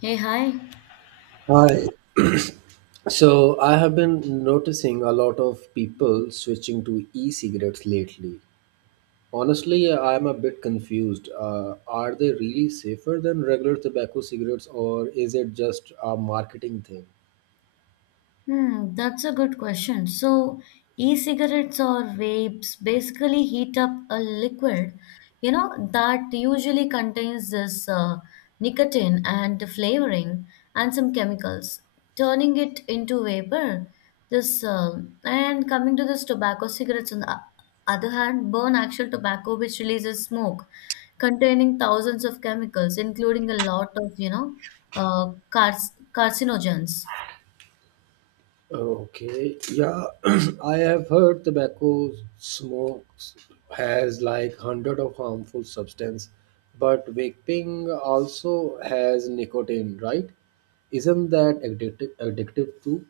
Hey, hi. Hi. So I have been noticing a lot of people switching to e-cigarettes lately. Honestly, I'm a bit confused. Are they really safer than regular tobacco cigarettes, or is it just a marketing thing? Hmm, that's a good question. So, e-cigarettes or vapes basically heat up a liquid, that usually contains this nicotine and the flavoring and some chemicals, turning it into vapor. This and Coming to this tobacco cigarettes on the other hand, burn actual tobacco which releases smoke containing thousands of chemicals, including a lot of, cars carcinogens. Okay, yeah, I have heard tobacco smokes has like hundred of harmful substance, but vaping also has nicotine, right? Isn't that addictive too?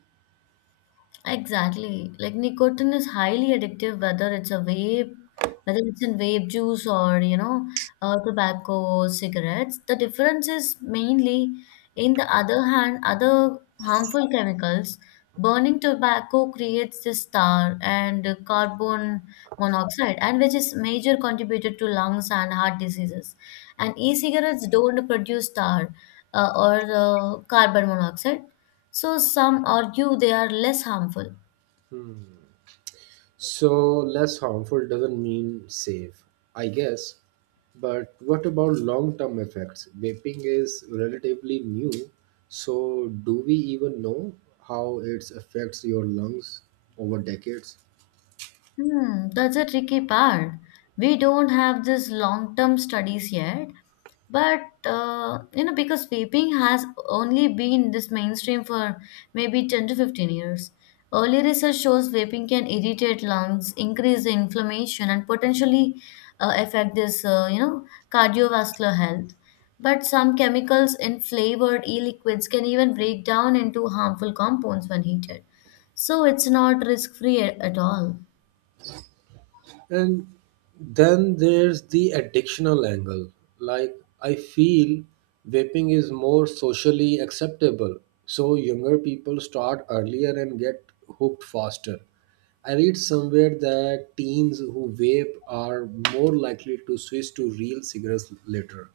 Exactly. Like nicotine is highly addictive, whether it's a vape, whether it's in vape juice or, tobacco, cigarettes. The difference is mainly in the other hand, other harmful chemicals. Burning tobacco creates this tar and carbon monoxide, and which is major contributor to lungs and heart diseases. And e-cigarettes don't produce tar or carbon monoxide. So some argue they are less harmful. So, less harmful doesn't mean safe, I guess. But what about long term effects? Vaping is relatively new, so do we even know how it affects your lungs over decades? Hmm, that's a tricky part. We don't have this long-term studies yet, but because vaping has only been this mainstream for maybe 10 to 15 years. Early research shows vaping can irritate lungs, increase the inflammation, and potentially affect this you know cardiovascular health. But some chemicals in flavored e-liquids can even break down into harmful compounds when heated. So it's not risk-free at all. And then there's the addictional angle. Like, I feel vaping is more socially acceptable. So, younger people start earlier and get hooked faster. I read somewhere that teens who vape are more likely to switch to real cigarettes later.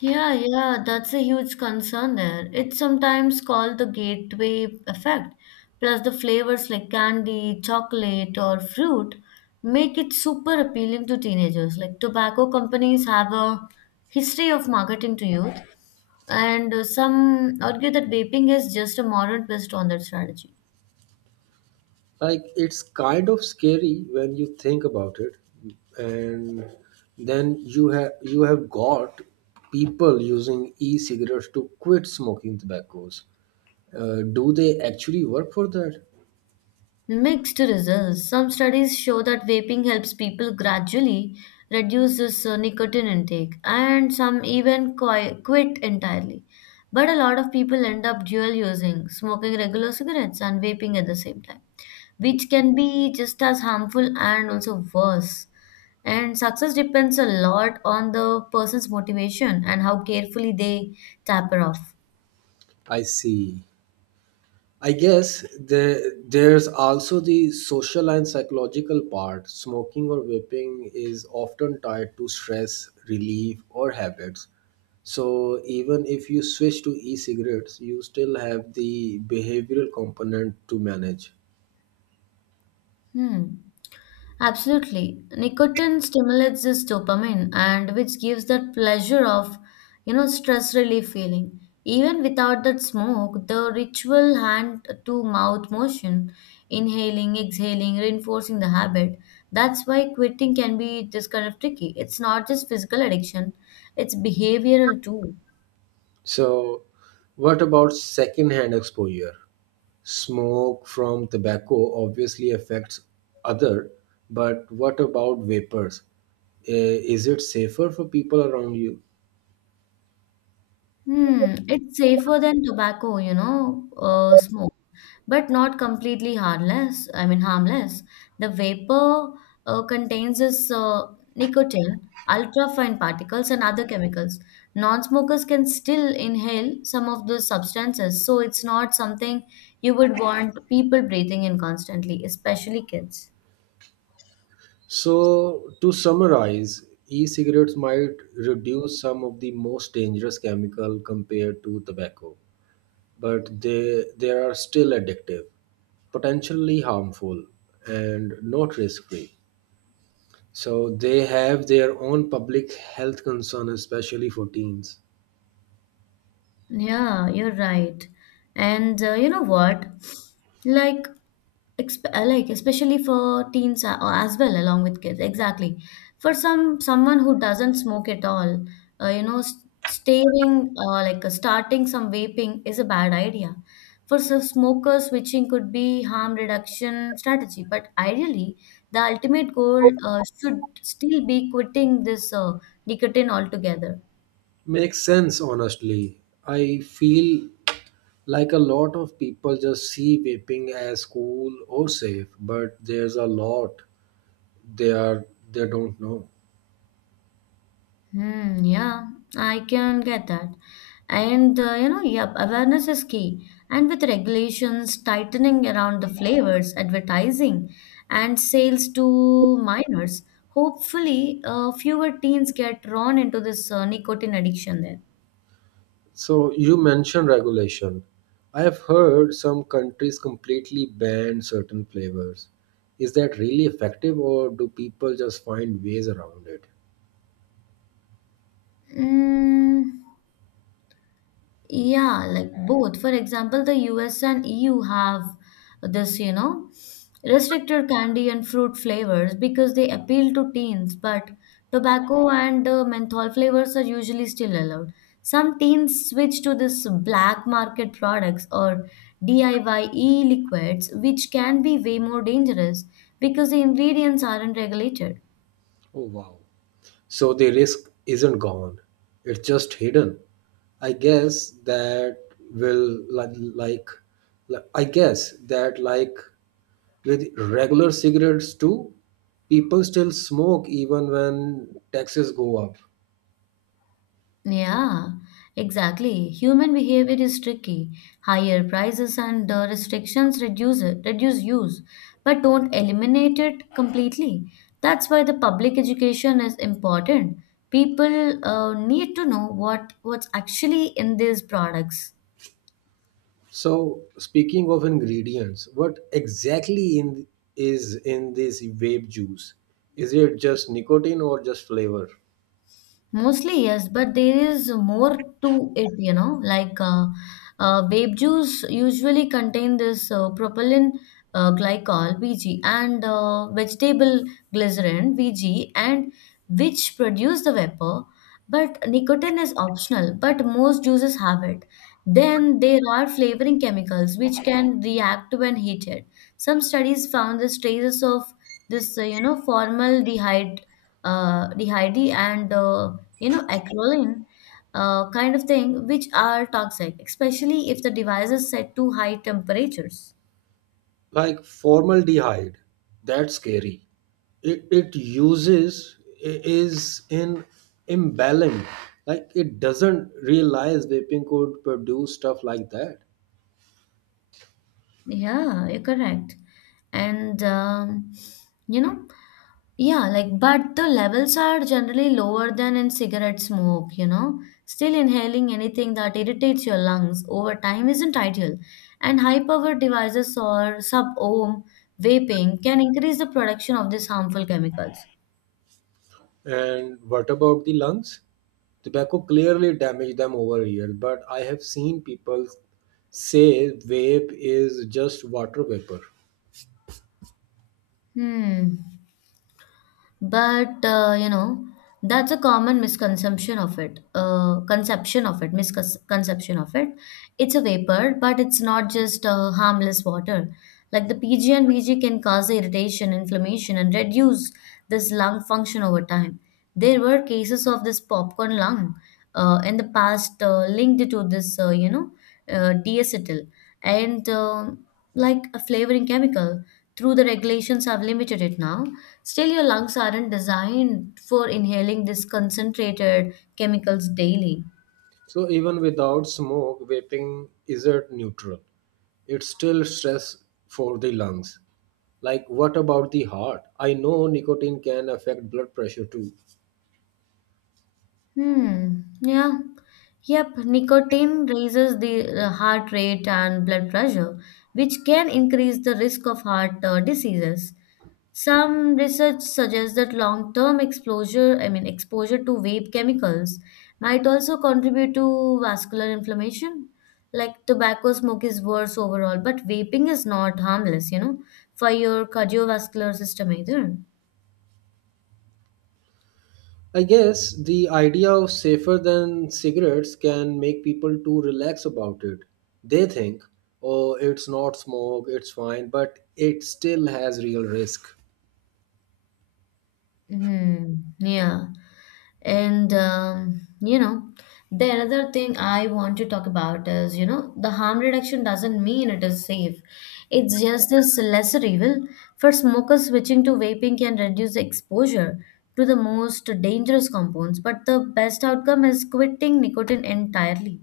Yeah, yeah, that's a huge concern there. It's sometimes called the gateway effect. Plus, the flavors like candy, chocolate, or fruit make it super appealing to teenagers. Like, tobacco companies have a history of marketing to youth, and some argue that vaping is just a modern twist on that strategy. Like it's kind of scary when you think about it, and then you have got people using e-cigarettes to quit smoking tobaccos. Do they actually work for that? Mixed results. Some studies show that vaping helps people gradually reduce this nicotine intake, and some even quit entirely. But a lot of people end up dual using, smoking regular cigarettes and vaping at the same time, which can be just as harmful and also worse. And success depends a lot on the person's motivation and how carefully they taper off. I see. I guess there's also the social and psychological part. Smoking or vaping is often tied to stress, relief, or habits. So even if you switch to e-cigarettes, you still have the behavioral component to manage. Hmm. Absolutely. Nicotine stimulates this dopamine and which gives that pleasure of, you know, stress relief feeling. Even without that smoke, the ritual hand to mouth motion, inhaling, exhaling, reinforcing the habit. That's why quitting can be this kind of tricky. It's not just physical addiction, it's behavioral too. So what about secondhand exposure? Smoke from tobacco obviously affects other, but what about vapors? Is it safer for people around you? Hmm, it's safer than tobacco, smoke, but not completely harmless. I mean, harmless. The vapor contains this nicotine, ultrafine particles, and other chemicals. Non-smokers can still inhale some of those substances, so it's not something you would want people breathing in constantly, especially kids. So, to summarize, e cigarettes might reduce some of the most dangerous chemical compared to tobacco, but they are still addictive, potentially harmful, and not risk free. So, they have their own public health concern, especially for teens. Yeah, you're right. And you know what? Like, exp like especially for teens or as well, along with kids. Exactly. For someone who doesn't smoke at all, you know, s- staring like starting some vaping is a bad idea. For some smokers, switching could be harm reduction strategy. But ideally, the ultimate goal should still be quitting this nicotine altogether. Makes sense, honestly. I feel like a lot of people just see vaping as cool or safe, but there's a lot they are they don't know. Hmm, yeah, I can get that. And you know, yep, awareness is key. And with regulations tightening around the flavors, advertising, and sales to minors, hopefully, fewer teens get drawn into this nicotine addiction there. So you mentioned regulation. I have heard some countries completely ban certain flavors. Is that really effective or do people just find ways around it? Mm, yeah, like both. For example, the US and EU have this, you know, restricted candy and fruit flavors because they appeal to teens, but tobacco and menthol flavors are usually still allowed. Some teens switch to this black market products or DIY e-liquids, which can be way more dangerous because the ingredients aren't regulated. Oh, wow. So the risk isn't gone. It's just hidden. I guess that will li- like li- I guess that like with regular cigarettes too, people still smoke even when taxes go up. Yeah, exactly. Human behavior is tricky. Higher prices and the restrictions reduce use, but don't eliminate it completely. That's why the public education is important. People need to know what's actually in these products. So, speaking of ingredients, what exactly in is in this vape juice? Is it just nicotine or just flavor? Mostly, yes, but there is more to it, you know. Vape juice usually contain this propylene glycol (VG) and vegetable glycerin (VG) and which produce the vapor. But nicotine is optional, but most juices have it. Then there are flavoring chemicals which can react when heated. Some studies found the traces of formaldehyde, dehyde and you know, acrolein, kind of thing, which are toxic, especially if the device is set to high temperatures. Like formaldehyde, that's scary. It uses is in imbalance. Like it doesn't realize vaping could produce stuff like that. Yeah, you're correct. And you know, yeah, like, but the levels are generally lower than in cigarette smoke, you know. Still, inhaling anything that irritates your lungs over time isn't ideal. And high powered devices or sub ohm vaping can increase the production of these harmful chemicals. And what about the lungs? Tobacco clearly damaged them over here, but I have seen people say vape is just water vapor. Hmm, but that's a common misconception of it. It's a vapor but it's not just harmless water. Like the PG and VG can cause irritation inflammation and reduce this lung function over time. There were cases of this popcorn lung in the past linked to this you know diacetyl and like a flavoring chemical, through the regulations have limited it now. Still, your lungs aren't designed for inhaling this concentrated chemicals daily. So even without smoke, vaping isn't neutral. It's still stress for the lungs. Like what about the heart? I know nicotine can affect blood pressure too. Hmm. Yeah. Yep. Nicotine raises the heart rate and blood pressure, which can increase the risk of heart diseases. Some research suggests that I mean exposure to vape chemicals might also contribute to vascular inflammation. Like tobacco smoke is worse overall, but vaping is not harmless, you know, for your cardiovascular system either. I guess the idea of safer than cigarettes can make people too relaxed about it. They think, oh, it's not smoke, it's fine, but it still has real risk. Hmm, yeah. And you know, the another thing I want to talk about is, you know, the harm reduction doesn't mean it is safe. It's just this lesser evil. For smokers, switching to vaping can reduce exposure to the most dangerous compounds, but the best outcome is quitting nicotine entirely.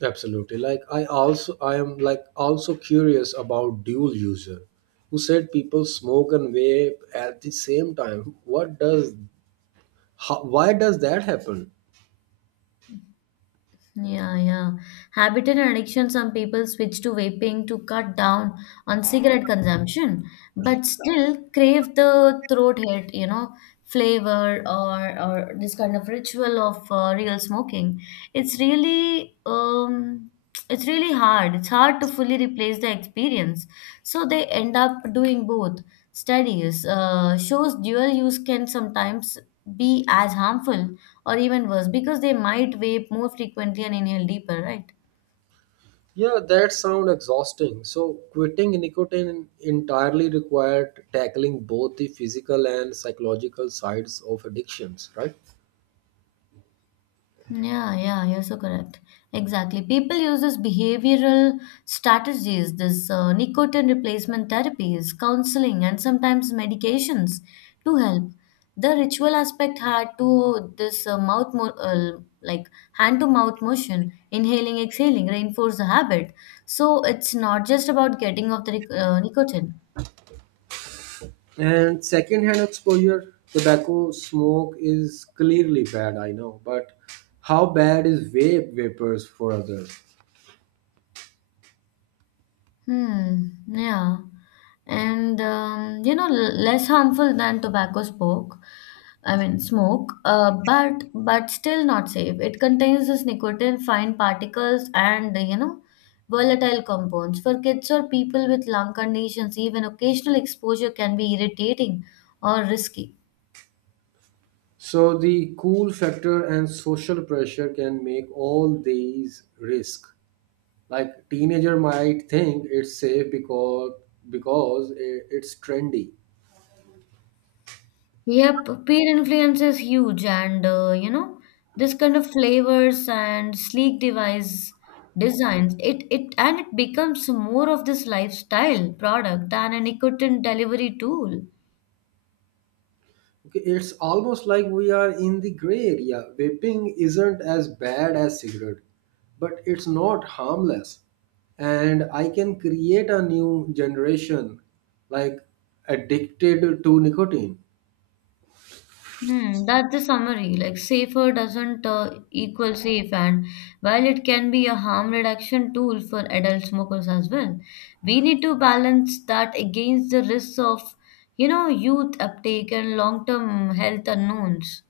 Absolutely. Like I am like also curious about dual user who said people smoke and vape at the same time. What does how, why does that happen? Yeah, yeah. Habit and addiction. Some people switch to vaping to cut down on cigarette consumption, but still crave the throat hit, you know, flavor or this kind of ritual of real smoking. It's really um, it's really hard. It's hard to fully replace the experience. So they end up doing both. Studies shows dual use can sometimes be as harmful or even worse because they might vape more frequently and inhale deeper right Yeah, that sound exhausting. So quitting nicotine entirely required tackling both the physical and psychological sides of addictions, right? Yeah, yeah, you're so correct. Exactly. People use this behavioral strategies, this nicotine replacement therapies, counseling, and sometimes medications to help. The ritual aspect had to this mouth, mo- like hand to mouth motion, inhaling, exhaling, reinforce the habit. So it's not just about getting off the nic- nicotine. And secondhand exposure, tobacco smoke is clearly bad, I know, but how bad is vape vapors for others? Hmm, yeah. And less harmful than tobacco smoke. I mean, smoke, but still not safe. It contains this nicotine, fine particles, and you know, volatile compounds. For kids or people with lung conditions, even occasional exposure can be irritating or risky. So the cool factor and social pressure can make all these risk. Like teenager might think it's safe because it's trendy. Yep, peer influence is huge, and this kind of flavors and sleek device designs. It and it becomes more of this lifestyle product than a nicotine delivery tool. Okay, it's almost like we are in the gray area. Vaping isn't as bad as cigarette, but it's not harmless. And I can create a new generation like addicted to nicotine. Hmm, that's the summary. Like safer doesn't equal safe, and while it can be a harm reduction tool for adult smokers as well, we need to balance that against the risks of, you know, youth uptake and long-term health unknowns.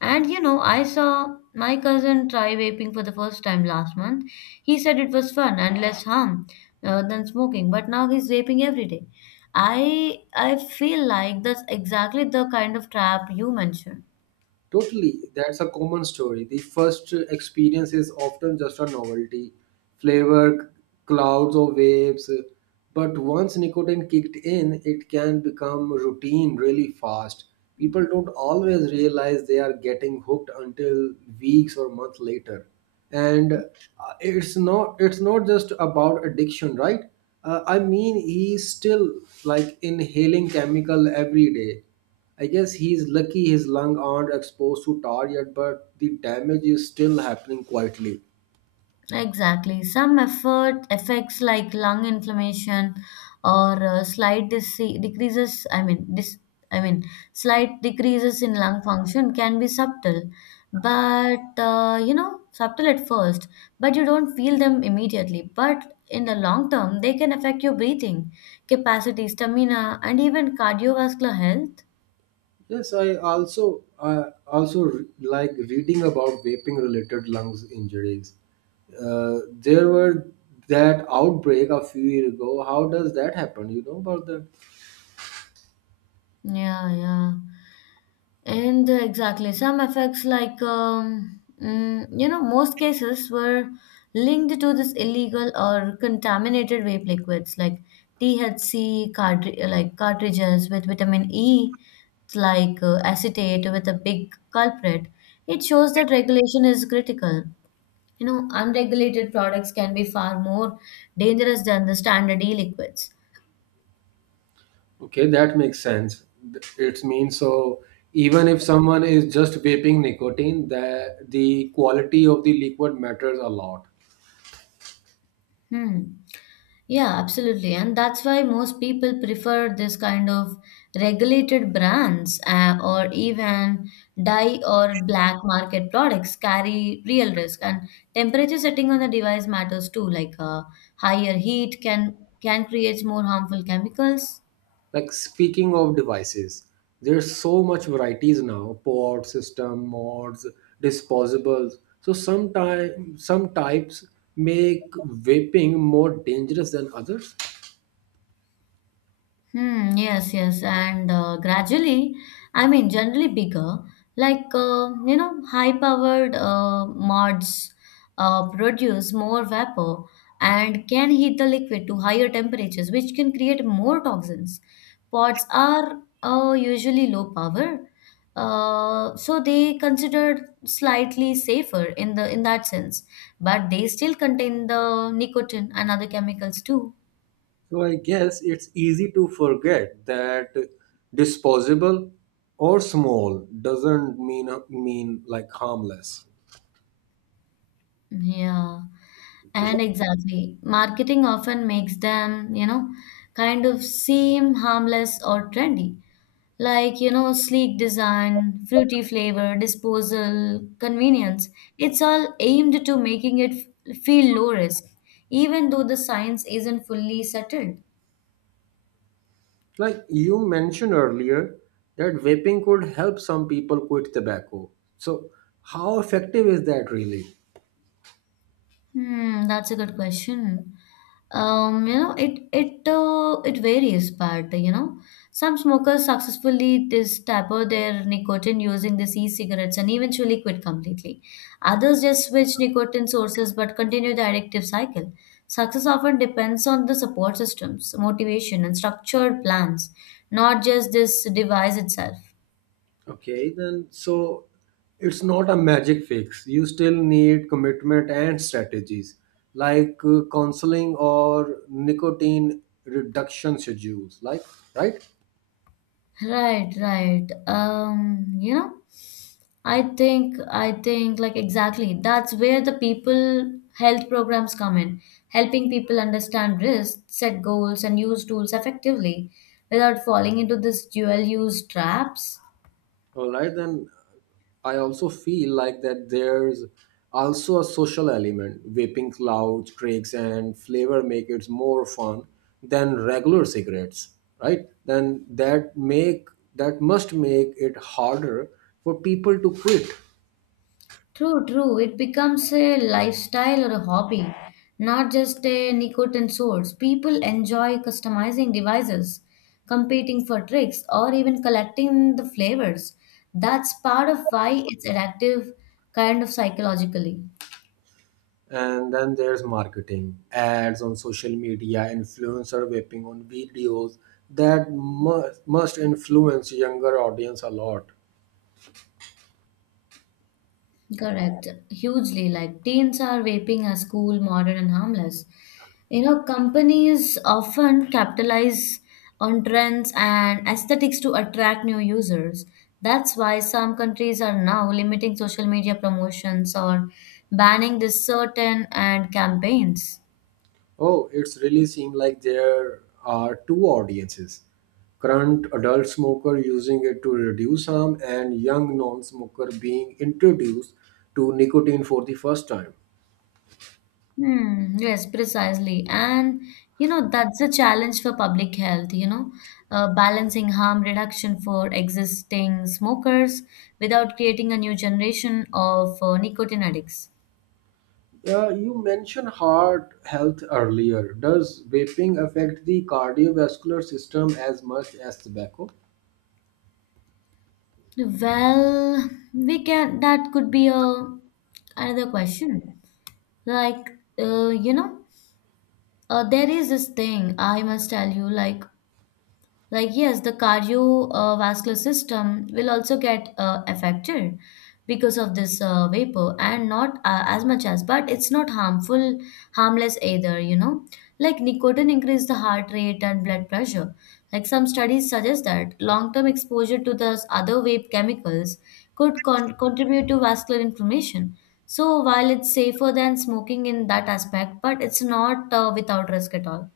And you know, I saw my cousin try vaping for the first time last month. He said it was fun and less harm than smoking, but now he's vaping every day. I feel like that's exactly the kind of trap you mentioned. Totally, that's a common story. The first experience is often just a novelty, flavor, clouds, or waves. But once nicotine kicked in, it can become routine really fast. People don't always realize they are getting hooked until weeks or months later. And it's not just about addiction, right? I mean, he's still like inhaling chemical every day. I guess he's lucky his lungs aren't exposed to tar yet, but the damage is still happening quietly. Exactly. Some effort effects like lung inflammation or slight dise- decreases, I mean, dis- I mean, slight decreases in lung function can be subtle, but subtle at first, but you don't feel them immediately. But in the long term, they can affect your breathing capacity, stamina, and even cardiovascular health. Yes, like reading about vaping related lungs injuries. There were that outbreak a few years ago. How does that happen? You know about that? Yeah, yeah. And exactly, some effects like most cases were linked to this illegal or contaminated vape liquids like THC like cartridges with vitamin E, it's like acetate with a big culprit. It shows that regulation is critical. You know, unregulated products can be far more dangerous than the standard e-liquids. Okay, that makes sense. It means so even if someone is just vaping nicotine, the quality of the liquid matters a lot. Hmm. Yeah, absolutely. And that's why most people prefer this kind of regulated brands or even dye or black market products carry real risk. And temperature setting on the device matters too, like higher heat can create more harmful chemicals. Like speaking of devices, there's so much varieties now: pod, system, mods, disposables. So some types make vaping more dangerous than others. Hmm, yes, yes, and generally bigger, like high-powered mods produce more vapor and can heat the liquid to higher temperatures, which can create more toxins. Pods are usually low power, so they considered slightly safer in the in that sense, but they still contain the nicotine and other chemicals too. So I guess it's easy to forget that disposable or small doesn't mean like harmless. Yeah, and exactly. Marketing often makes them, you know, kind of seem harmless or trendy. Like, you know, sleek design, fruity flavor, disposal, convenience. It's all aimed to making it feel low risk, even though the science isn't fully settled. Like you mentioned earlier, that vaping could help some people quit tobacco. So how effective is that really? Hmm, that's a good question. You know, it it varies, but you know, some smokers successfully dis taper their nicotine using these e-cigarettes and eventually quit completely. Others just switch nicotine sources but continue the addictive cycle. Success often depends on the support systems, motivation, and structured plans, not just this device itself. Okay, then so it's not a magic fix. You still need commitment and strategies like counseling or nicotine reduction schedules. Like, right? Right, right. I think like exactly. That's where the people health programs come in, helping people understand risk, set goals, and use tools effectively without falling into this dual use traps. All right, then I also feel like that there's also a social element. Vaping clouds, tricks, and flavor make it more fun than regular cigarettes, right? Then that must make it harder for people to quit. True, true. It becomes a lifestyle or a hobby, not just a nicotine source. People enjoy customizing devices, competing for tricks, or even collecting the flavors. That's part of why it's addictive, kind of psychologically. And then there's marketing, ads on social media, influencer whipping on videos that must influence younger audience a lot. Correct. Hugely. Like teens are vaping as cool, modern, and harmless. You know, companies often capitalize on trends and aesthetics to attract new users. That's why some countries are now limiting social media promotions or banning this certain and campaigns. Oh, it's really seemed like there are two audiences. Current adult smoker using it to reduce harm and young non-smoker being introduced to nicotine for the first time. Hmm, yes, precisely. And you know, that's a challenge for public health, you know, balancing harm reduction for existing smokers without creating a new generation of nicotine addicts. Yeah, you mentioned heart health earlier. Does vaping affect the cardiovascular system as much as tobacco? Well, we can, that could be a another question. Like, uh, you know, there is this thing I must tell you, like yes, the cardiovascular system will also get affected because of this vapor and not as much as, but it's not harmful, harmless either, you know. Like, nicotine increase the heart rate and blood pressure. Like, some studies suggest that long term exposure to those other vape chemicals could contribute to vascular inflammation. So, while it's safer than smoking in that aspect, but it's not without risk at all.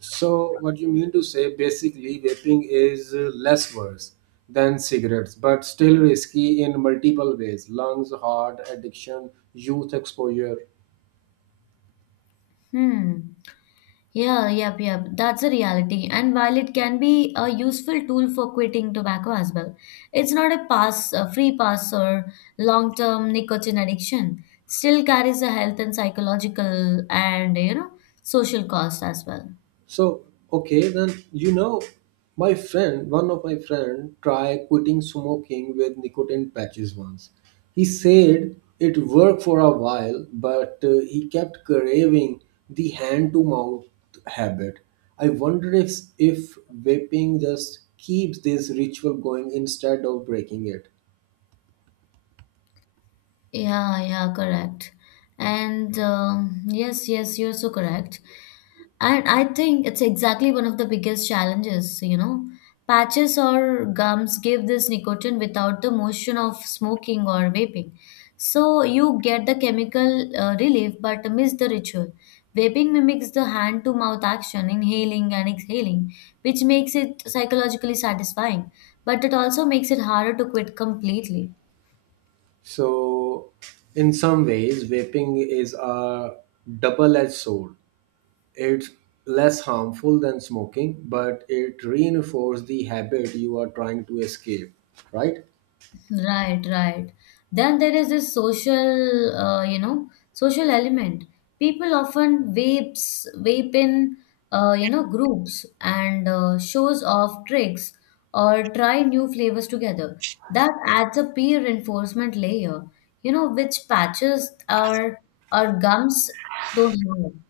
So, what you mean to say basically, vaping is less worse than cigarettes, but still risky in multiple ways lungs, heart, addiction, youth exposure. Hmm. Yeah, yep, yep. That's a reality. And while it can be a useful tool for quitting tobacco as well, it's not a pass, a free pass or long-term nicotine addiction. Still carries a health and psychological and you know social cost as well. So okay, then my friend, one of my friend, tried quitting smoking with nicotine patches once. He said it worked for a while, but he kept craving the hand-to-mouth habit. I wonder if vaping just keeps this ritual going instead of breaking it. Yeah, yeah, correct. And yes, yes, you're so correct. And I think it's exactly one of the biggest challenges, you know. Patches or gums give this nicotine without the motion of smoking or vaping. So you get the chemical relief but miss the ritual. Vaping mimics the hand to mouth action, inhaling and exhaling, which makes it psychologically satisfying, but it also makes it harder to quit completely. So, in some ways, vaping is a double-edged sword. It's less harmful than smoking, but it reinforces the habit you are trying to escape, right? Right, right. Then there is this social, social element. People often vape in, groups and shows off tricks or try new flavors together. That adds a peer reinforcement layer, you know, which patches our gums don't have.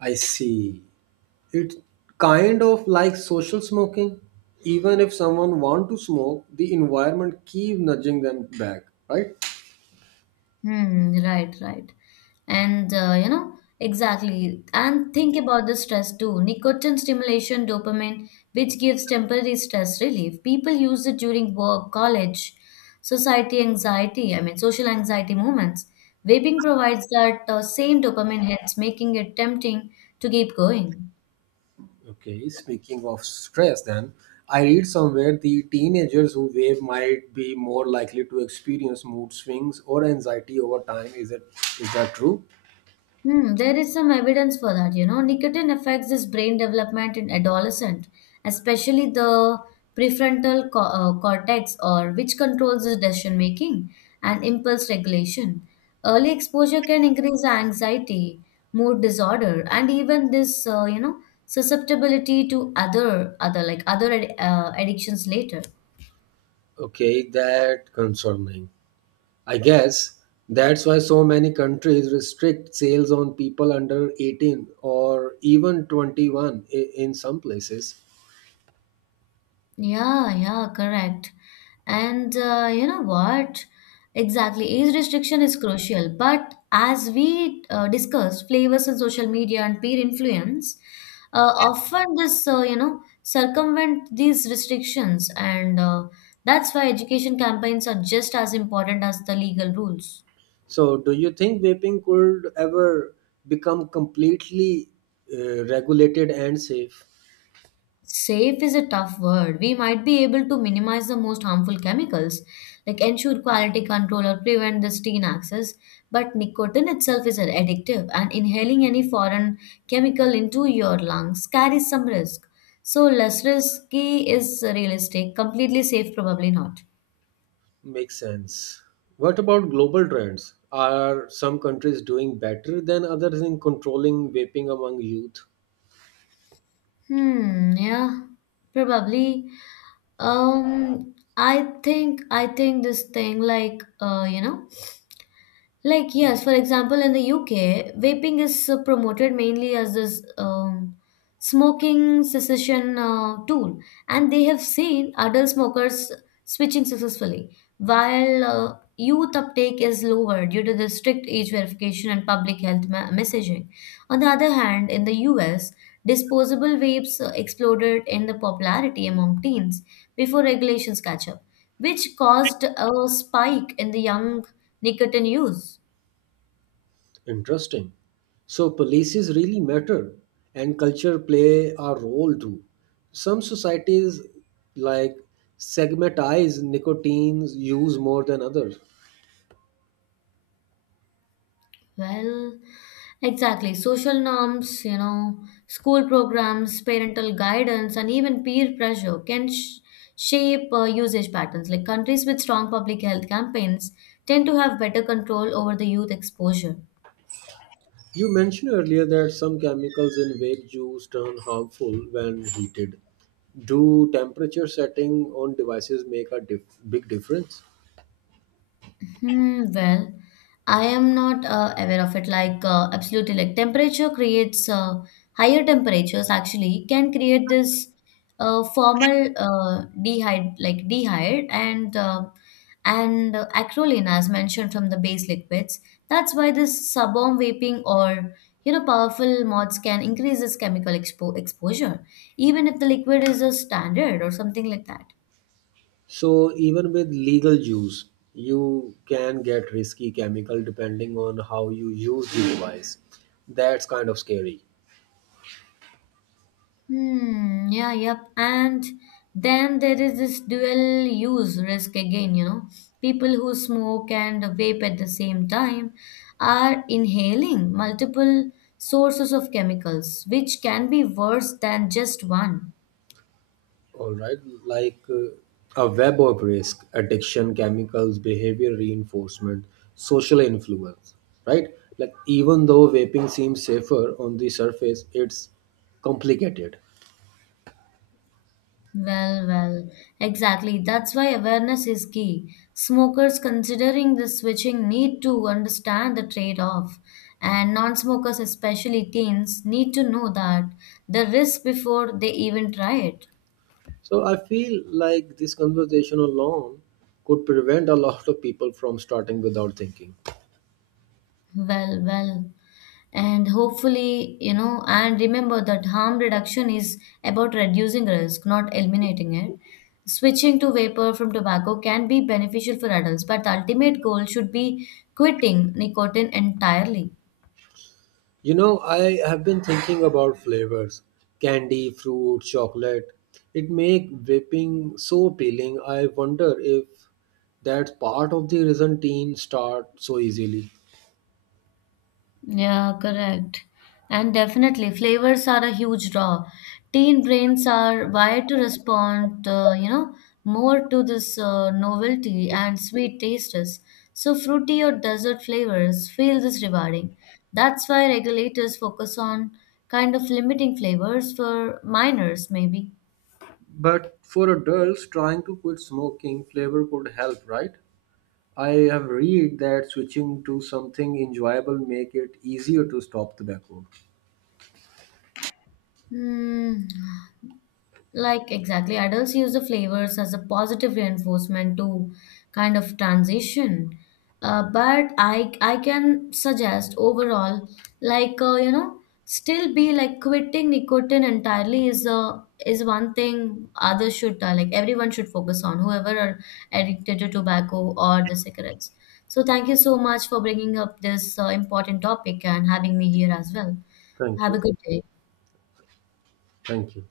I see. It's kind of like social smoking. Even if someone want to smoke, the environment keep nudging them back, right? Hmm, right, right. And you know, exactly. And think about the stress too. Nicotine stimulation dopamine, which gives temporary stress relief. People use it during work, college, society anxiety, I mean, social anxiety moments. Vaping provides that same dopamine hits, making it tempting to keep going. Okay, speaking of stress, then I read somewhere the teenagers who vape might be more likely to experience mood swings or anxiety over time. Is that true? Hmm, there is some evidence for that, you know. Nicotine affects this brain development in adolescent, especially the prefrontal cortex or which controls the decision making and impulse regulation. Early exposure can increase anxiety, mood disorder, and even this, susceptibility to other like other addictions later. Okay, that concerning. I guess that's why so many countries restrict sales on people under 18 or even 21 in some places. Yeah, yeah, correct. And you know what? Exactly, age restriction is crucial. But as we discussed, flavors on social media and peer influence often this circumvent these restrictions, and that's why education campaigns are just as important as the legal rules. So, do you think vaping could ever become completely regulated and safe? Safe is a tough word. We might be able to minimize the most harmful chemicals, like ensure quality control or prevent the steen access, but nicotine itself is addictive, and inhaling any foreign chemical into your lungs carries some risk. So, less risky is realistic, completely safe, probably not. Makes sense. What about global trends? Are some countries doing better than others in controlling vaping among youth? Hmm, yeah, probably. I think this thing like yes, for example, in the UK, vaping is promoted mainly as this smoking cessation tool, and they have seen adult smokers switching successfully, while youth uptake is lower due to the strict age verification and public health messaging. On the other hand, in the US, disposable vapes exploded in the popularity among teens before regulations catch up, which caused a spike in the young nicotine use. Interesting. So policies really matter and culture play a role too. Some societies like segmentize nicotine's use more than others. Well, exactly. Social norms, you know, school programs, parental guidance, and even peer pressure can shape usage patterns. Like countries with strong public health campaigns tend to have better control over the youth exposure. You mentioned earlier that some chemicals in vape juice turn harmful when heated. Do temperature setting on devices make a big difference? Hmm, well, I am not aware of it. Like, absolutely, like temperature creates higher temperatures actually can create this formal dehyde, like dehyde, and acrolein, as mentioned from the base liquids. That's why this suborm vaping or you know powerful mods can increase this chemical exposure, even if the liquid is a standard or something like that. So even with legal juice, you can get risky chemical depending on how you use the device. That's kind of scary. Hmm, yeah, yep. And then there is this dual use risk again, you know. People who smoke and vape at the same time are inhaling multiple sources of chemicals, which can be worse than just one. All right, like a web of risk, addiction, chemicals, behavior reinforcement, social influence. Right, like even though vaping seems safer on the surface, it's complicated. Well, well, exactly. That's why awareness is key. Smokers considering the switching need to understand the trade-off, and non-smokers, especially teens, need to know that the risk before they even try it. So I feel like this conversation alone could prevent a lot of people from starting without thinking. Well, well. And hopefully you know and remember that harm reduction is about reducing risk not eliminating it. Switching to vapor from tobacco can be beneficial for adults but the ultimate goal should be quitting nicotine entirely. You know, I have been thinking about flavors candy, fruit, chocolate. It make vaping so appealing. I wonder if that's part of the reason teens start so easily. Yeah, correct. And definitely, flavors are a huge draw. Teen brains are wired to respond, you know, more to this novelty and sweet tastes. So, fruity or dessert flavors feel this rewarding. That's why regulators focus on kind of limiting flavors for minors, maybe. But for adults trying to quit smoking, flavor could help, right? I have read that switching to something enjoyable make it easier to stop tobacco. Hmm. Like, exactly, adults use the flavors as a positive reinforcement to kind of transition. But I can suggest overall, like uh, you know, still be like quitting nicotine entirely is a is one thing others should like everyone should focus on whoever are addicted to tobacco or the cigarettes. So thank you so much for bringing up this important topic and having me here as well. Thank Have a you. good day. Thank you.